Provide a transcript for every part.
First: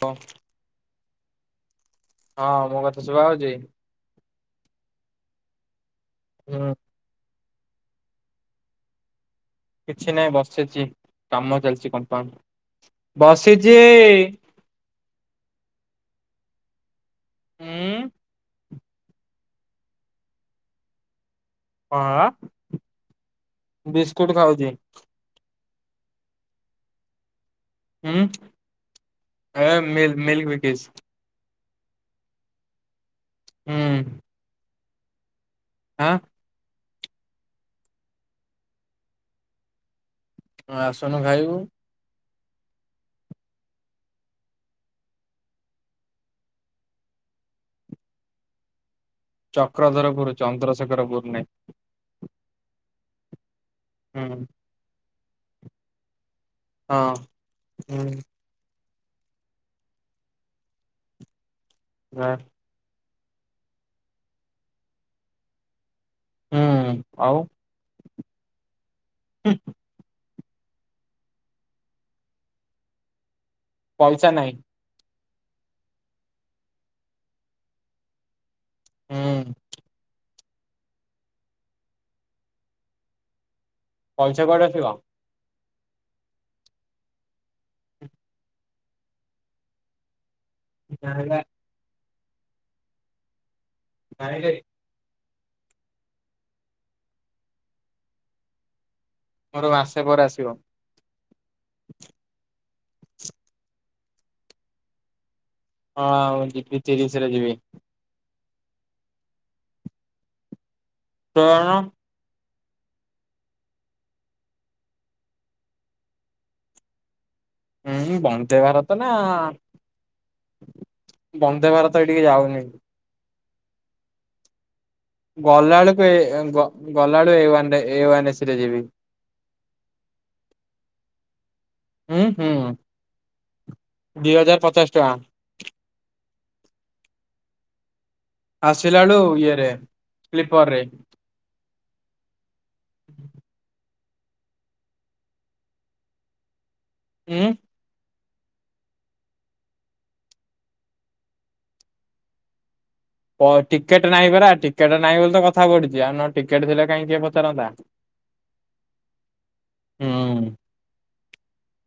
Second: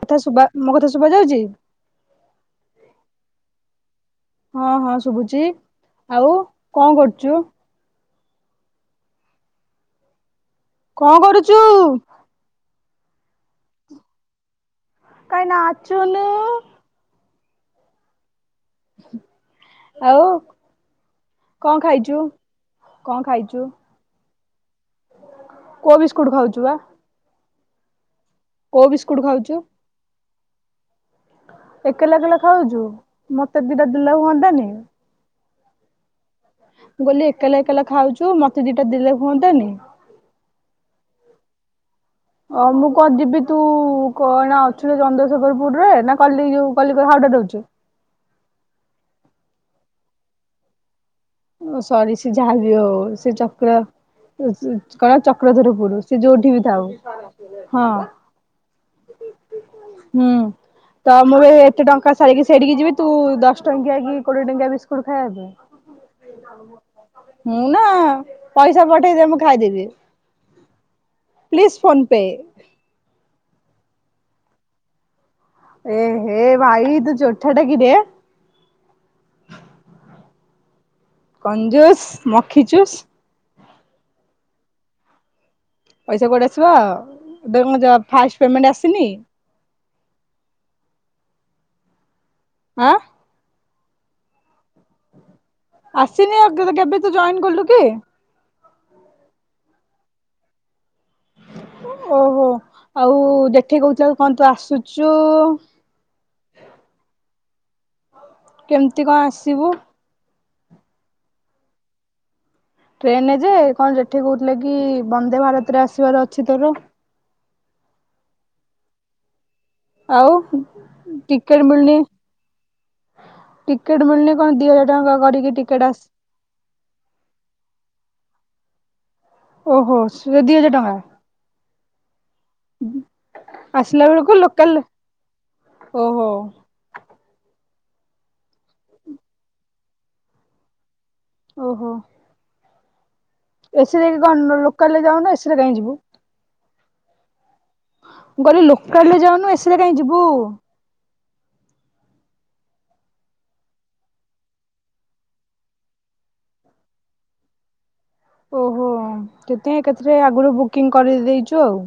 ମୋ କଥା ସୁ ମୋ କଥା ଶୁଭା ଯାଉଛି। ହଁ ମୋ କଥା ଶୁଭା ହଉଛି। ହଁ ହଁ ଶୁଭୁଛି ଆଉ ହୁଁ କଣ କରୁଛୁ? କିଛି ନାହିଁ ବସିଛି କଣ କାମ କରୁଛୁ ଚାଲିଛି ବର୍ତ୍ତମାନ ବସିଛି। କାଇ ନାଚୁନୁ। ଉଁ। ଆଉ କଣ ଖାଇଛୁ କଣ ଖାଇଛୁ? ବିସ୍କୁଟ ଖାଉଛି। କଉ ବିସ୍କୁଟ୍ ଖାଉଛୁ ବା? ହୁଁ କୋଉ ବିସ୍କୁଟ ଖାଉଛୁ? ଏ ମି ମି ମିଲ୍କ ବିକେସ୍। ଏକଲା ଏକଲା ଖାଉଛୁ ମତେ ହୁଁ ଦିଟା ଦେଲେ ହୁଅନ୍ତାନି। ଆଁ। ମୁ କହିଲି ଏକାଲା ଏକାଲା ଖାଉଛୁ ମତେ ଦିଟା ଦେଲେ ହୁଅନ୍ତାନି। ହଁ ଆସନୁ ଖାଇବୁ। ଅ ମୁଁ କଣ ଯିବି ତୁ କ ନା ଅଛୁ ଯେ ଚନ୍ଦ୍ରଶେଖରପୁର ରେ ନା କ କଲିକତା ହାଉଡାରେ ଅଛୁ। ଚକ୍ରଧରପୁର ଚନ୍ଦ୍ରଶେଖର ପୁର ନାଇଁ। ସରି ସିଏ ଯାହା ବି ହଉ ସେ ଚକ୍ର ହୁଁ କଣ ଚକ୍ରଧରପୁର ସେ ଯୋଉଠି ବି ଥାଉ ହଁ ହଁ। ହୁଁ ହୁଁ ତ ମୁଁ ବି ଏତେ ଟଙ୍କା ସାରିକି ସେଇଟିକି ଯିବି। ତୁ ଦଶ ଟଙ୍କିଆ କି କୋଡିଏ ଟଙ୍କିଆ ବିସ୍କୁଟ ଖାଇବା ପାଇ। ହୁଁ ଆଉ ମୁଁ ନା ପଇସା ପଠେଇ ଦେ ମୁଁ ହୁଁ ଖାଇଦେବି। Please PhonePe. ପଇସା ନାହିଁ। ଏ ହେ ଭାଇ ତୁ ଚୋଠା ଟା କିରେ। ହୁଁ। କଜୁସ ମଖିଚୁସ୍। ପଇସା କୁଆଡୁ ଆସିବ। ପଇସା କୋଉଁଠୁ ଆସିବ ଆ ଫାଷ୍ଟ ପେମେଣ୍ଟ ଆସିନି। ନା ନା। ଆଁ। ନାଇରେ। ଆସିନି ଆ କେବେ ତ ଜଏନ୍ କଲୁ କି? ମୋର ମାସେ ପରେ ଆସିବ। ଓହୋ ଆଉ ଦେଠି କହୁଥିଲା କଣ ତୁ ଆସୁଛୁ। ହଁ ଆଉ ଯିବି ତିରିଶରେ ଯିବି। କେମିତି କଣ ଆସିବୁ? କଣ? ଟ୍ରେନରେ ଯେ କଣ ଯେଠି କହୁଥିଲେ କି ବନ୍ଦେ ଭାରତରେ ଆସିବାର ଅଛି ତୋର। ହୁଁ ବନ୍ଦେ ଭାରତ ନା ଆଉ ଟିକେଟ ବନ୍ଦେ ମିଳୁନି ଭାରତ ଏଠିକି ଯାଉନି। ଟିକେଟ ମିଳୁନି କଣ ଦି ଟଙ୍କା କରିକି ଗଲା ଟିକେଟ ବେଳକୁ ଆସି ଏ ଗ୍-ଗଲା ବେଳକୁ ଏ ୱାନ ଏ ସି ରେ ଯିବି। ଓହୋ ସେ ଦିହଜାର ଟଙ୍କା? ହୁଁ ହୁଁ ଦି ଆସିଲବେଳକୁ ହଜାର ଲୋକଲ ପଚାଶ ଟଙ୍କା ଓହୋ। ଆସିଲା ବେଳକୁ ଇଏ ରେ ସ୍ଲିପର ରେ। ଓହୋ। ଏ ସି ରେ କଣ ଲୋକାଲ ରେ ଯାଉନ ଏ ସି ରେ କାହିଁ ଯିବୁ? ଉଁ? ମୁଁ କହିଲି ଲୋକାଲ ରେ ଯାଉନୁ ଏ ସି ରେ କାହିଁ ଯିବୁ। ଟିକେଟ ନାହିଁ ପରା ଟିକେଟ ନାହିଁ ବୋଲି ତ କଥା ପଢୁଛି ଆଉ ନ ଟିକେଟ ଥିଲେ କାହିଁ କିଏ ପଚାରନ୍ତା। ଓହୋ କେତେ ଏକା ଥରେ ହୁଁ ଆଗରୁ ବୁକିଂ କରିଦେଇଛୁ ଆଉ।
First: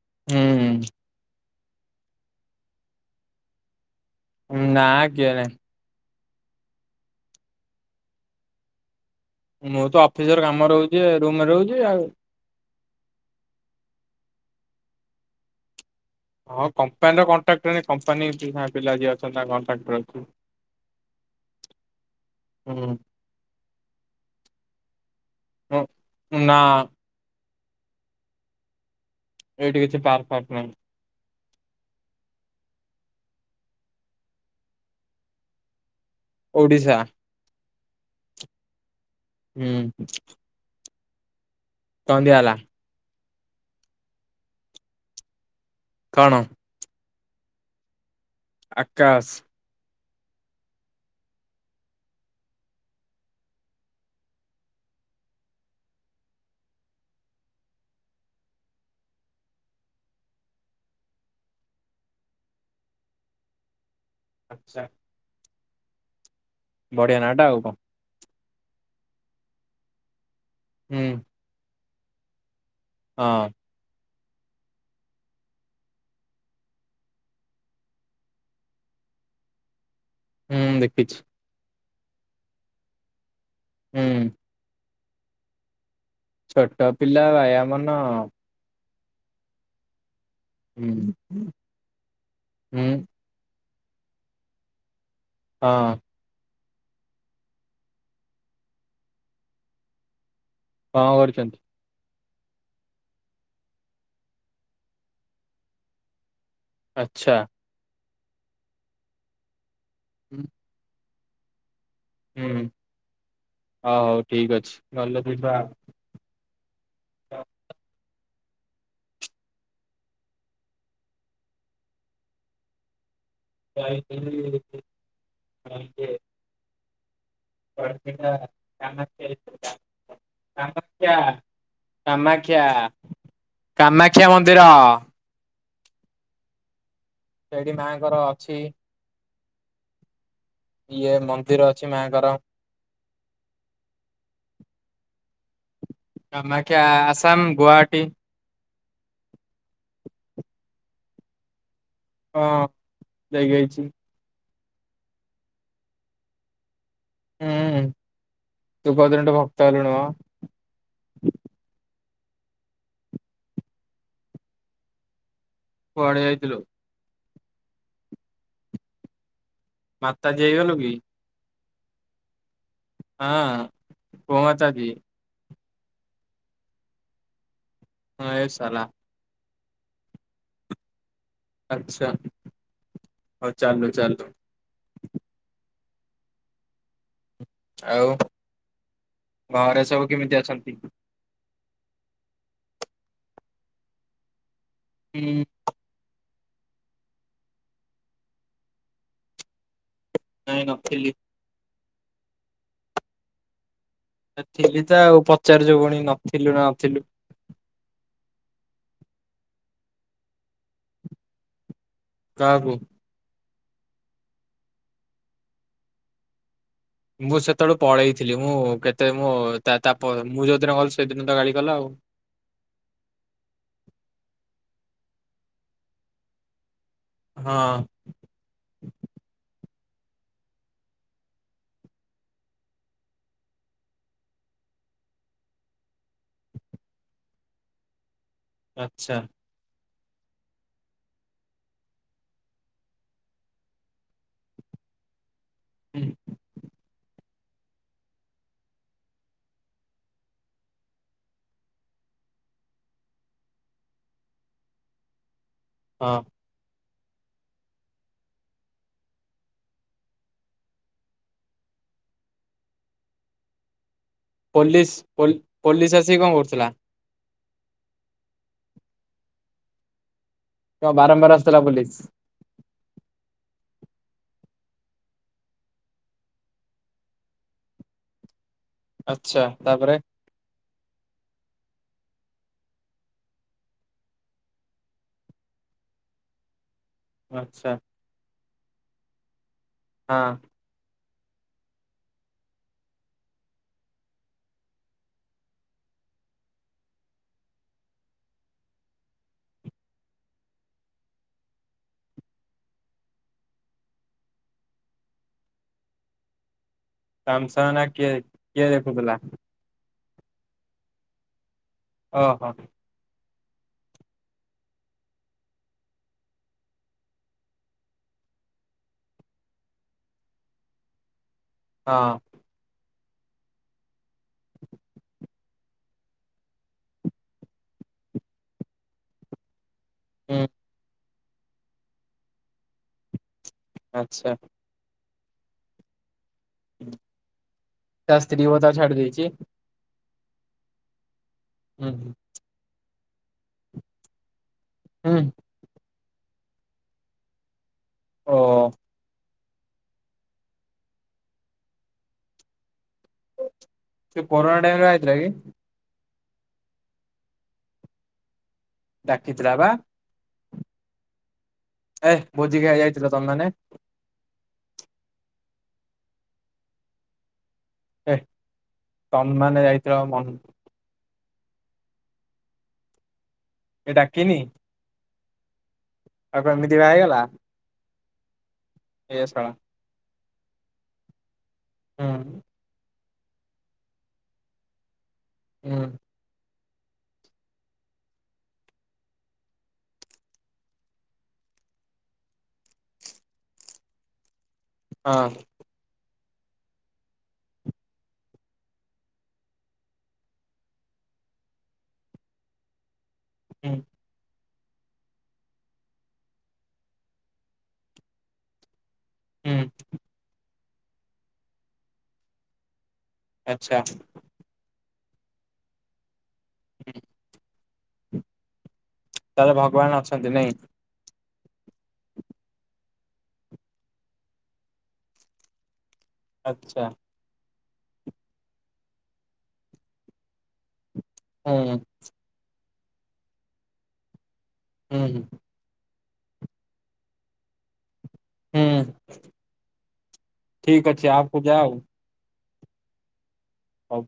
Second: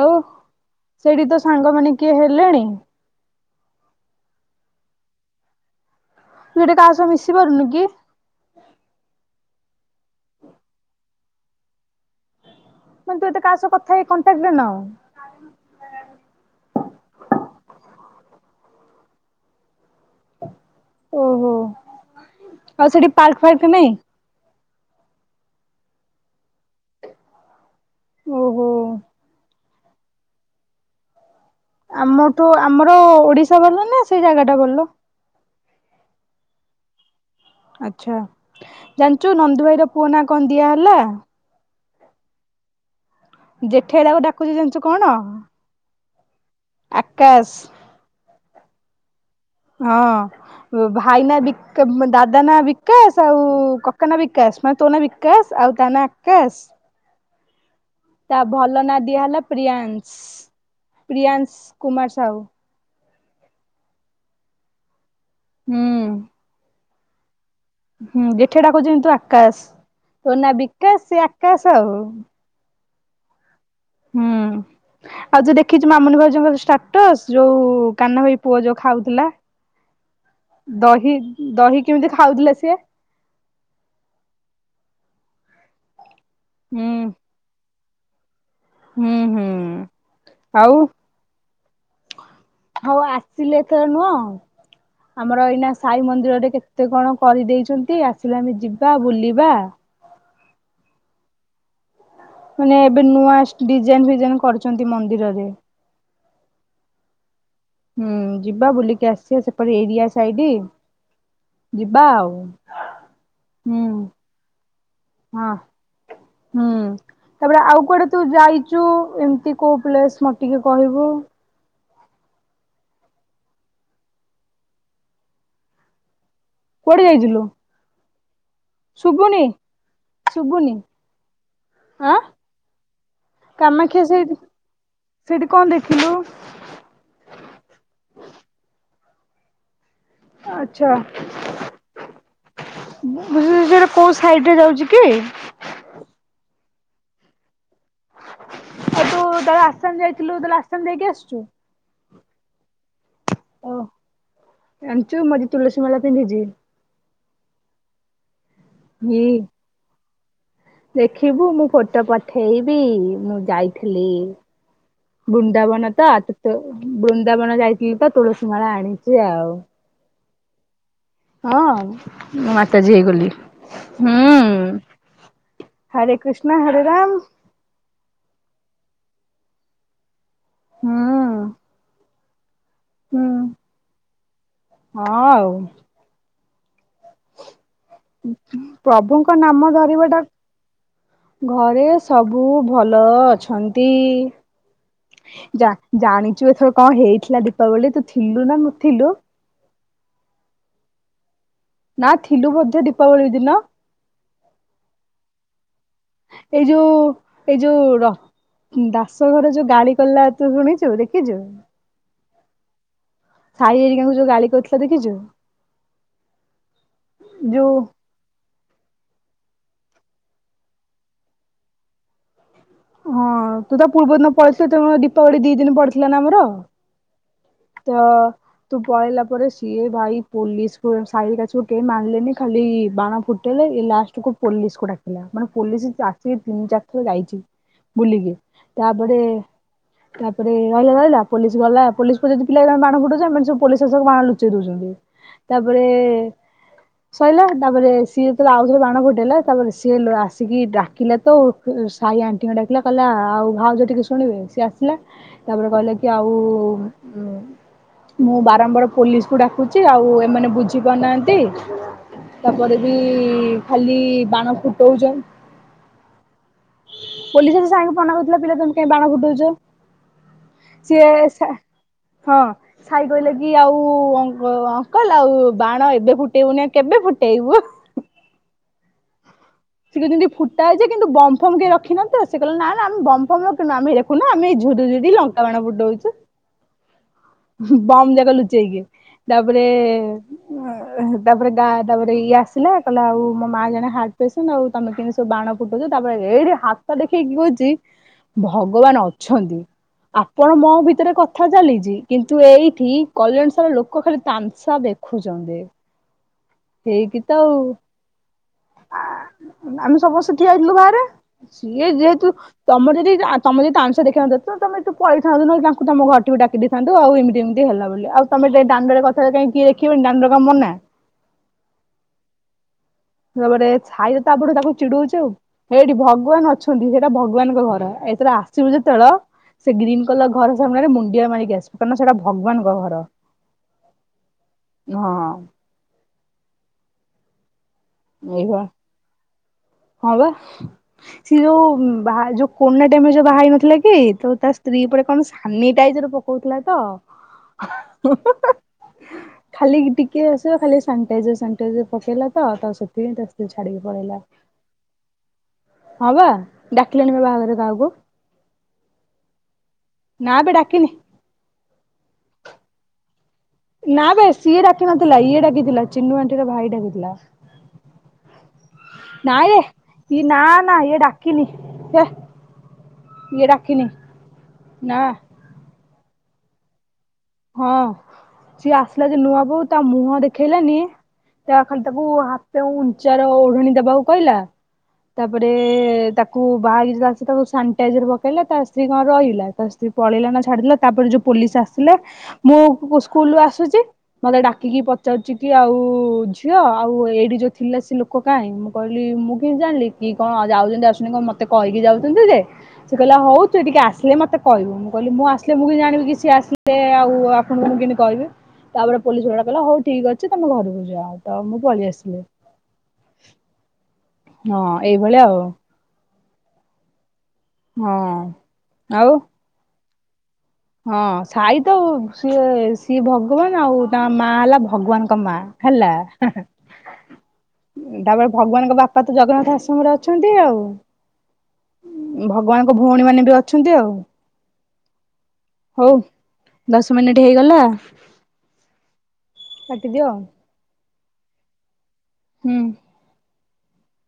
ଆଉ ହୁଁ। ସେଇଠି ତ ସାଙ୍ଗମାନେ କିଏ ହେଲେଣି? ନା କିଏ ନାହିଁ। ତୁ ଏଠି କାହା ସହ ମିଶି ପାରୁନୁ କି? ମୁଁ ତ ଅଫିସ ର କାମ ରହୁଛି ରୁମରେ ରହୁଛି ଆଉ। ତାହାଲେ ତୁ ଏତେ କାହା ସହ କଥା ହେଇ କଣ୍ଟାକ୍ଟ ରେ ନାହୁଁ। ହଁ କମ୍ପାନୀର କଣ୍ଟ୍ରାକ୍ଟର କମ୍ପାନୀ ପିଲା ଯିଏ ଅଛନ୍ତି ତା କଣ୍ଟ୍ରାକ୍ଟର। ଅଛି। ଓହୋ, ହୁଁ ଆଉ ସେଠି ପାର୍କ ଫାର୍କ ନାଇଁ? ନା। ଓହୋ। ଏଇଠି କିଛି ପାର୍କ ଫାର୍କ ନାହିଁ। ଆମଠୁ ଆମର ଓଡିଶା ଭଲ ନା ସେଇ ଜାଗା ଟା ଭଲ? ଓଡ଼ିଶା। ଆଚ୍ଛା, ଜାଣିଛୁ ନନ୍ଦୁ ହୁଁ। ଭାଇର ପୁଅ ନା କଣ ଦିଆହେଲା? କଣ ଦିଆ ହେଲା? ଜେଠେଇ ତାକୁ ଡାକୁଚି ଜାଣିଛୁ କଣ? କଣ? ଆକାଶ। ଆକାଶ। ହଁ। ଭାଇ ନା ବିକ ଦାଦା ନା ବିକାଶ ଆଉ କକା ନା ବିକାଶ ମାନେ ତୋ ନା ବି ବିକାସ ଆଉ ତାନା ଆକାସ। ତା ଭଲ ନାଁ ଦିଆହେଲା ପ୍ରିୟଂସ ପ୍ରିୟଂସ କୁମାର ସାହୁ। ଆଚ୍ଛା। ହୁଁ। ବଢିଆ ନାଁଟା ଆଉ କଣ। ହୁଁ ଜେଠି ଡାକୁଛି କିନ୍ତୁ, ଆକାଶ ତୋ ନା ହୁଁ ବିକାଶ ସେ ଆକାଶ ଆଉ। ହଁ। ହୁଁ ଆଉ ଯୋଉ ଦେଖିଛୁ ମାମୁନି ଭାଉଜଙ୍କର ଷ୍ଟାଟସ ଯୋଉ କାନା ଭାଇ ପୁଅ ଯୋଉ ଖାଉଥିଲା। ହୁଁ ଦହି, ଦେଖିଛି ଦହି କେମିତି ଖାଉଥିଲେ ସିଏ? ହୁଁ। ହୁଁ ଛୋଟ ପିଲା ବାଇଆ ମନ। ହୁଁ ହୁଁ। ଆଉ। ହୁଁ। ହୁଁ ହଉ ଆସିଲେ ଏଥର ନୁହଁ, ଆମର ଏଇନା ହଁ ସାଇ ମନ୍ଦିରରେ କେତେ କେତେ କଣ କରିଦେଇଛନ୍ତି, ଆସିଲେ ଆମେ ଯିବା, ବୁଲିବା କଣ କରିଛନ୍ତି? ମାନେ ଏବେ ନୂଆ ଡିଜାଇନ ଫିଜାଇନ କରୁଛନ୍ତି ମନ୍ଦିରରେ। ଆଚ୍ଛା। ହୁଁ ଯିବା ବୁଲିକି ଆସିବା, ସେପଟ ଏରିଆ ହୁଁ ସାଇଡି। ଯିବା ଆଉ। ହ ହଉ ଠିକ ଅଛି ଭଲ ଯିବା ହୁଁ-ହଁ। ହୁଁ। ତାପରେ ଆଉ କୁଆଡେ ତୁ ଯାଇଚୁ, ଏମତି କୋଉ ପ୍ଲେସ୍ ମତେ ଟିକେ କହିବୁ? ଯାଇଥେଲି [unintelligible] କୁଆଡେ ଯାଇଥିଲୁ? ଶୁଭୁନି [unintelligible] ଶୁଭୁନି କାମାକ୍ଷା, ଆଁ କାମାକ୍ଷା, କାମାକ୍ଷା ମନ୍ଦିର। ସେଇଠି କଣ ଦେଖିଲୁ? ସେଇଠି ମାଆଙ୍କର ଅଛି ଇଏ ମନ୍ଦିର ଅଛି ମାଆଙ୍କର। ବୁ ଭୁବନେଶ୍ୱର କୋଉ ସାଇଡରେ ଯାଉଚି କି? କାମାକ୍ଷା ଆସାମ, ଗୁଆହାଟୀ। ଆଉ ତୁ ତାହେଲେ ଆସାମ ଯାଇଥିଲୁ, ତାହେଲେ ଆସାମ ଯାଇକି ଆସିଚୁ? ହଁ, ଯାଇକି ଆଇଛି। ଜାଣିଚ, ମୁଁ ଆଜି ତୁଳସୀ ମାଳା ପିନ୍ଧିଚି। ହୁଁ। ତୁ ହି କୋଉଦିନଠୁ ଭକ୍ତ ହେଲୁଣି ମ? ଦେଖିବୁ ମୁଁ ଫୋଟୋ ପଠେଇବି, ମୁଁ ଯାଇଥେଲି ବୃନ୍ଦାବନ ତ, କୁଆଡେ ତୁ ତ ଯାଇଥିଲୁ ବୃନ୍ଦାବନ ଯାଇଥିଲି ତ ତୁଳସୀ ମାଳା ଆଣିଚି ଆଉ। ମାତାଜୀ ହେଇଗଲୁ କି? ହଁ, ମୁଁ ମାତାଜୀ ହେଇଗଲି। ହଁ କୋଉ ମାତାଜୀ ହୁଁ। ହରେ କ୍ରୀଷ୍ଣ ହରେ ରାମ ହଁ ଏଇ ସାଲା। ହୁଁ ଉଁ। ଆଚ୍ଛା, ହଉ ଚାଲୁ ଚାଲୁ। ହଁ ଆଉ। ଆଉ ଉଁ ହୁଁ, ପ୍ରଭୁଙ୍କ ନାମ ଘରେ ସବୁ ଧରିବାଟା କେମିତି ଅଛନ୍ତି? ଘରେ ସବୁ ଭଲ ଅଛନ୍ତି। ହୁଁ ଜା ଜାଣିଚୁ ଏଥର କଣ ହେଇଥିଲା ଦୀପାବଳିରେ, ତୁ ଥିଲୁ ନା ନଥିଲୁ? ନାଇଁ ନଥିଲି। ନା, ଥିଲୁ ବୋଧେ ଦୀପାବଳି ଦିନ? ଥିଲି ତ ଆଉ ପଚାରୁଚୁ ପୁଣି ନଥିଲୁ ଏଇ ଯୋଉ ନଥିଲୁ। ଏଇ ଯୋଉ ର ଦାସଘର ଯୋଉ ଗାଳି କଲା ତୁ ଶୁଣିଛୁ, ଦେଖିଛୁ? କାହାକୁୁ? ସାଇ ହେରିକାଙ୍କୁ ଯୋଉ ଗାଳି କରିଥିଲା, ଦେଖିଛୁ? ମୁଁ ଯୋଉ ସେତେବେଳକୁ ପଳେଇଥିଲି। ମୁଁ କେତେ ମୁଁ ତା ତା ପ ମୁଁ ଯୋଉଦିନ ଗଲି ସେଇଦିନ ତ ଗାଳି କଲା ଆଉ। ହଁ ତୁ ତା ପୂର୍ବ ଦିନ ପଳେଇଥିଲୁ, ତେଣୁକରି ଦୀପାବଳି ଦି ଦିନ ପଡିଥିଲା ନା ଆମର। ହଁ। ତ ତୁ ପଳେଇଲା ପରେ ସିଏ ଭାଇ ପୋଲିିସ୍ କୁ ସାଇ ହେରିକା କେହି ମନିଲେନି ଖାଲି ବାଣ ଫୁଟ ଫୁଟାଇଲେ ଇଏ ଲାଷ୍ଟକୁୁ ପୋଲିସକୁ ଡକିଲା। ମାନେ ପୋଲିସ ଆସିକି ତିନି ଚାରିଥର ଯାଇଛି। [inaudible] ବୁଲିକି ତାପରେ ଆଚ୍ଛା ତାପରେ ରହିଲା ରହିଲା ପୋଲିସ ଵାଲା ପୋଲିସ ପୋଲିସ ଥିଲେ ବାଣ ଫୁଠଉଛନ୍ତି ଏମାନେ ସବୁ ପୋଲିସ ଶସକ ବାଣ ଲୁଚେଇ ଦଉଛନ୍ତି, ତାପରେ ହୁଁ [inaudible] ସଇଲା ତାପରେ ସିଏ ତ ଆଉଥରେ ବାଣ ଫୁଟେଇଲା ତାପରେ ସିଏ ଆସିକି ଡାକିଲେ ତଉ। ସାଇ ଆଣ୍ଟିଙ୍କ ଡାକିଲା କହିଲା ଆଉ ଭାଉଜ ଟିକେ ଶୁଣିବେ, ସିଏ ଆସିଲା। ତାପରେ କହିଲେ ହଁ କି ଆଉ ଉ ମୁଁ ବାରମ୍ବାର ପୋଲିସକୁ ଡାକୁଛି ଆଉ ଏମାନେ ବୁଝି ପାରୁନାହାନ୍ତି। ତାପରେ ବି ଖାଲି ବାଣ ପୋଲିସ, ପୋଲିସ ଆସିକି କଣ କରୁଥିଲା? ପୋଲିସର ସାଙ୍ଗ ମନା କରିଥିଲା ପିଲା ତମେ କାଇ ବାଣ ଫୁଟଉଛ, କଣ ସିଏ ବାରମ୍ବାର ସା ଆସୁଥିଲା ପୋଲିସ। ହଁ। ସାଇ କହିଲେ କି ଆଉ ଅଙ୍କ ଅଙ୍କଲ ଆଉ ବାଣ ଏବେ ଫୁଟେଇବୁନି କେବେ ଫୁଟେଇବୁ? ଆଚ୍ଛା, ତାପ ସେ [unintelligible] ଫୁଟ୍ ତା ଯେ କିନ୍ତୁ ବମ୍ ଫମ କିଏ ରଖିନାହାନ୍ତି ତ। ସେ କହିଲ ନା ଆମେ ବମ୍ ଫମ ରଖିନୁ। ଆମେ ଏକୁ ନୁହଁ ଝୁରିଝୁରି ଲଙ୍କା ଙ୍କା ବାଣ ଫୁଟଉଛୁ। ଆଚ୍ଛା ବମ୍ ଯାକ ଲୁଚେଇକି ତାପରେ ହଁ। ତାପରେ ଗା ତାପରେ ଇଏ ଆସିଲା କହିଲା ଆଉ ମୋ ମା ଜଣେ ହାର୍ଟ ପେସ୍ ନା ଆଉ ତମେ କେମତି ସବୁ ବାଣ ଫୁଟାଉଛ ତାପରେ ଏଇଠି ହାତ ଦେଖେଇକି କହୁଚି ଭଗବାନ ଅଛନ୍ତି। ଆପଣ ମୋ ଭିତରେ କଥା ଚାଲିଛି କିନ୍ତୁ ଏଇଠି କଲ୍ୟାଣ ସାର ଲୋକ ଖାଲି ତାନ୍ସା ଦେଖ୍ ଖୁ ଚନ୍ତି। ତାମସା ମାନେ କିଏ କିଏ ଦେଖୁ ତୁଲା? ଆମେ ସମସ୍ତେ ଠିଆ ହେଇଥିଲୁ ବାହାରେ, ସିଏ ଯେହେତୁ ଓହୋ ହଁ ତମର ଯଦି ଆ ତମେ ଯଦି ତାମସା ଦେଖଇଥାନ୍ତ ତ ତମ ତ ପଳେଇଥାନ୍ତ ନହେଲେ ତାଙ୍କୁ ତମ ଘରଟିକୁ ଡାକି ଦେଇଥାନ୍ତୁ ଆଉ ଏମିତି ଏମିତି ହେଲା ବୋଲି ଆଉ ତମେ ଯାଇ ଦାଣ୍ଡରେ କଥା ହେଲେ କାହିଁ କିଏ ଦେଖିବେନି ଦାଣ୍ଡରେ କଣ ମନା? ହଁ। ତାପରେ ସାଇର ତାପରେ ତାକୁ ଚିଡଉଛି ଆଉ। ହେଇଠି ଭଗବାନ ଅଛନ୍ତି ସେଇଟା ଭଗବାନଙ୍କ ଘର, ଏଥର ଆସିବୁ ଯେତେବେଳ ସେ ଗ୍ରୀନ୍ କଲର ହୁଁ ଘର ସାମ୍ନାରେ ମୁଣ୍ଡିଆ ମାରିକି ଆସିବୁ କାରଣ ସେଇଟା ଭଗବାନଙ୍କ ଘର। ଆଚ୍ଛା। ହଁ। ତାା ଏଇ ସ୍ତ୍ରୀ ବୋଧେ ତାକୁ ଛାଡ଼ି ଦେଇଚି। ହଁ ବା ସେ ଯୋଉ ହୁଁ ବାହା ଯୋଉ କୋର୍ନା ଟାଇମରେ ଯୋଉ ବାହା ହେଇ ନଥିଲା କି ତ ତା ସ୍ତ୍ରୀ ଉପରେ ହୁଁ କଣ ସାନିଟାଇଜର ପକଉଥିଲା ତ ହଁ ଓ ହଁ ଖାଲି ଟିକେ ଆସିବ ଖାଲି ସାନିଟାଇଜର ସାନିଟଜର ପକେଇଲା ତ ତ ସେଥିପାଇଁ ତା ଛାଡିକି ପଳେଇଲା। [unintelligible] ହ ବା ଡାକିଲାନିବା ବାହାଘରରେ କାହାକୁ। ଡାକିଥିଲା ବା। ନାଁ ବେ ଡାକିନି। ଏ ଭୋଜିିଖାଇ ଯାଇଥିଲ ତମେ ମାନେ। ନା ବେ ସିଏ ଡାକି ନଥିଲା ଇଏ ଡାକିଥିଲା ଚିିନୁ ଆଣ୍ଠିର ଭାଇ ଡାକିଥିଲା। ଏ ତମେ ନାଇଁରେ ମାନେ ଯାଇଥିଲା ଇଏ ମନ୍ ନା ନା ଇଏ ଡାକିନି, ହେ ଇଏ ଡା ଏ ଡାକିନି? ନା, ଆଉ କଣ ଏମିତି ବାହା ହେଇଗଲା? ହଁ, ସିଏ ଆସିଲା ଯେ ଏ ନୂଆ ଶଳା ବୋହୁ ତା ମୁହଁ ଦେଖେଇଲାନି। ତା ଖାଲି ତାକୁ ହୁଁ ହାତ ଉଞ୍ଚାର ଓଢଣୀ ଦେବାକୁ କହିଲା। ତାପରେ ହୁଁ ତା କୁ ବାହାରିଲା ସେତେବେଳେ ସାନିଟାଇଜର ପକେଇଲା। ତା ସ୍ତ୍ରୀ କ'ଣ ରହିଲା? ତା ସ୍ତ୍ରୀ ପଳେଇଲା ନା ଛାଡ଼ିଲା ତାପରେ ଯୋ ପୋଲିସ ଆସିଲା। ମୁଁ ସ୍କୁଲରୁ ଆସୁଛି, ମତେ ଡାକିକି ହଁ ପଚାରୁଛି କି ଆଉ ଝି ଝିଅ ଆଉ ଏଇଠି ଯୋଉ ଥିଲା ସେ ଲୋକ କାହିଁ? ମୁଁ କହିଲି, ମୁଁ କେମିତି ଜାଣିଲି କି କଣ ଯାଉଉଛନ୍ତି ଆସୁଛନ୍ତି କଣ ମତେ ମତେ କହିକି ଯାଉଛନ୍ତି ଯେ? ସେ କହିଲା ହଉ, ତୁ ହୁଁ ଏଠିକେ ଆସିଲେ ମତେ କହିବୁ। ମୁଁ କହିଲି, ମୁ ଆସିଲେ ମୁଁ କେମିତି ଜାଣିବି କିି ସେ ଆସି ସେ ଆଉ ଆପଣଙ୍କୁ ମୁଁ କେମତି କହିବି? ତାପରେ ପୋଲିସ ଗୁଡା କହିଲା ହୁଁ ହଉ ଠିକ ଅଛି, ତମେ ଘରକୁ ଯାଅ। ତ ମୁଁ ପଳେଇ ଆସିଲି। ଆଚ୍ଛା। ହଁ, ଏଇ ଭଳିଆ ଆଉ। ହୁଁ ହଁ, ଆଉ? ତାହେଲେ ଭଗବାନ ଅଛନ୍ତି ନାଇଁ? ହଁ ସାଇ ତ ସିଏ ସିଏ ଭଗବାନ ଆଉ ତାଙ୍କ ମା ହେଲା ଭଗବାନଙ୍କ ମା, ହେଲା। ଆଚ୍ଛା ତାପରେ ଭଗବାନଙ୍କ ବାପା ତ ଜଗନ୍ନାଥ ଆଶ୍ରମରେ ଅଛନ୍ତି ଆଉ। ହଁ ଭଗବାନଙ୍କ ଭଉଣୀ ମାନେ ବି ଅଛନ୍ତି ଆଉ। ହୁଁ ହୁଁ ହଉ ଦଶ ମିନିଟ ହେଇଗଲା। ହୁଁ। କାଟିଦିଅ। ଠିକ ଅଛି ଆଗକୁ ଯାଉ। ହୁଁ। ହଉ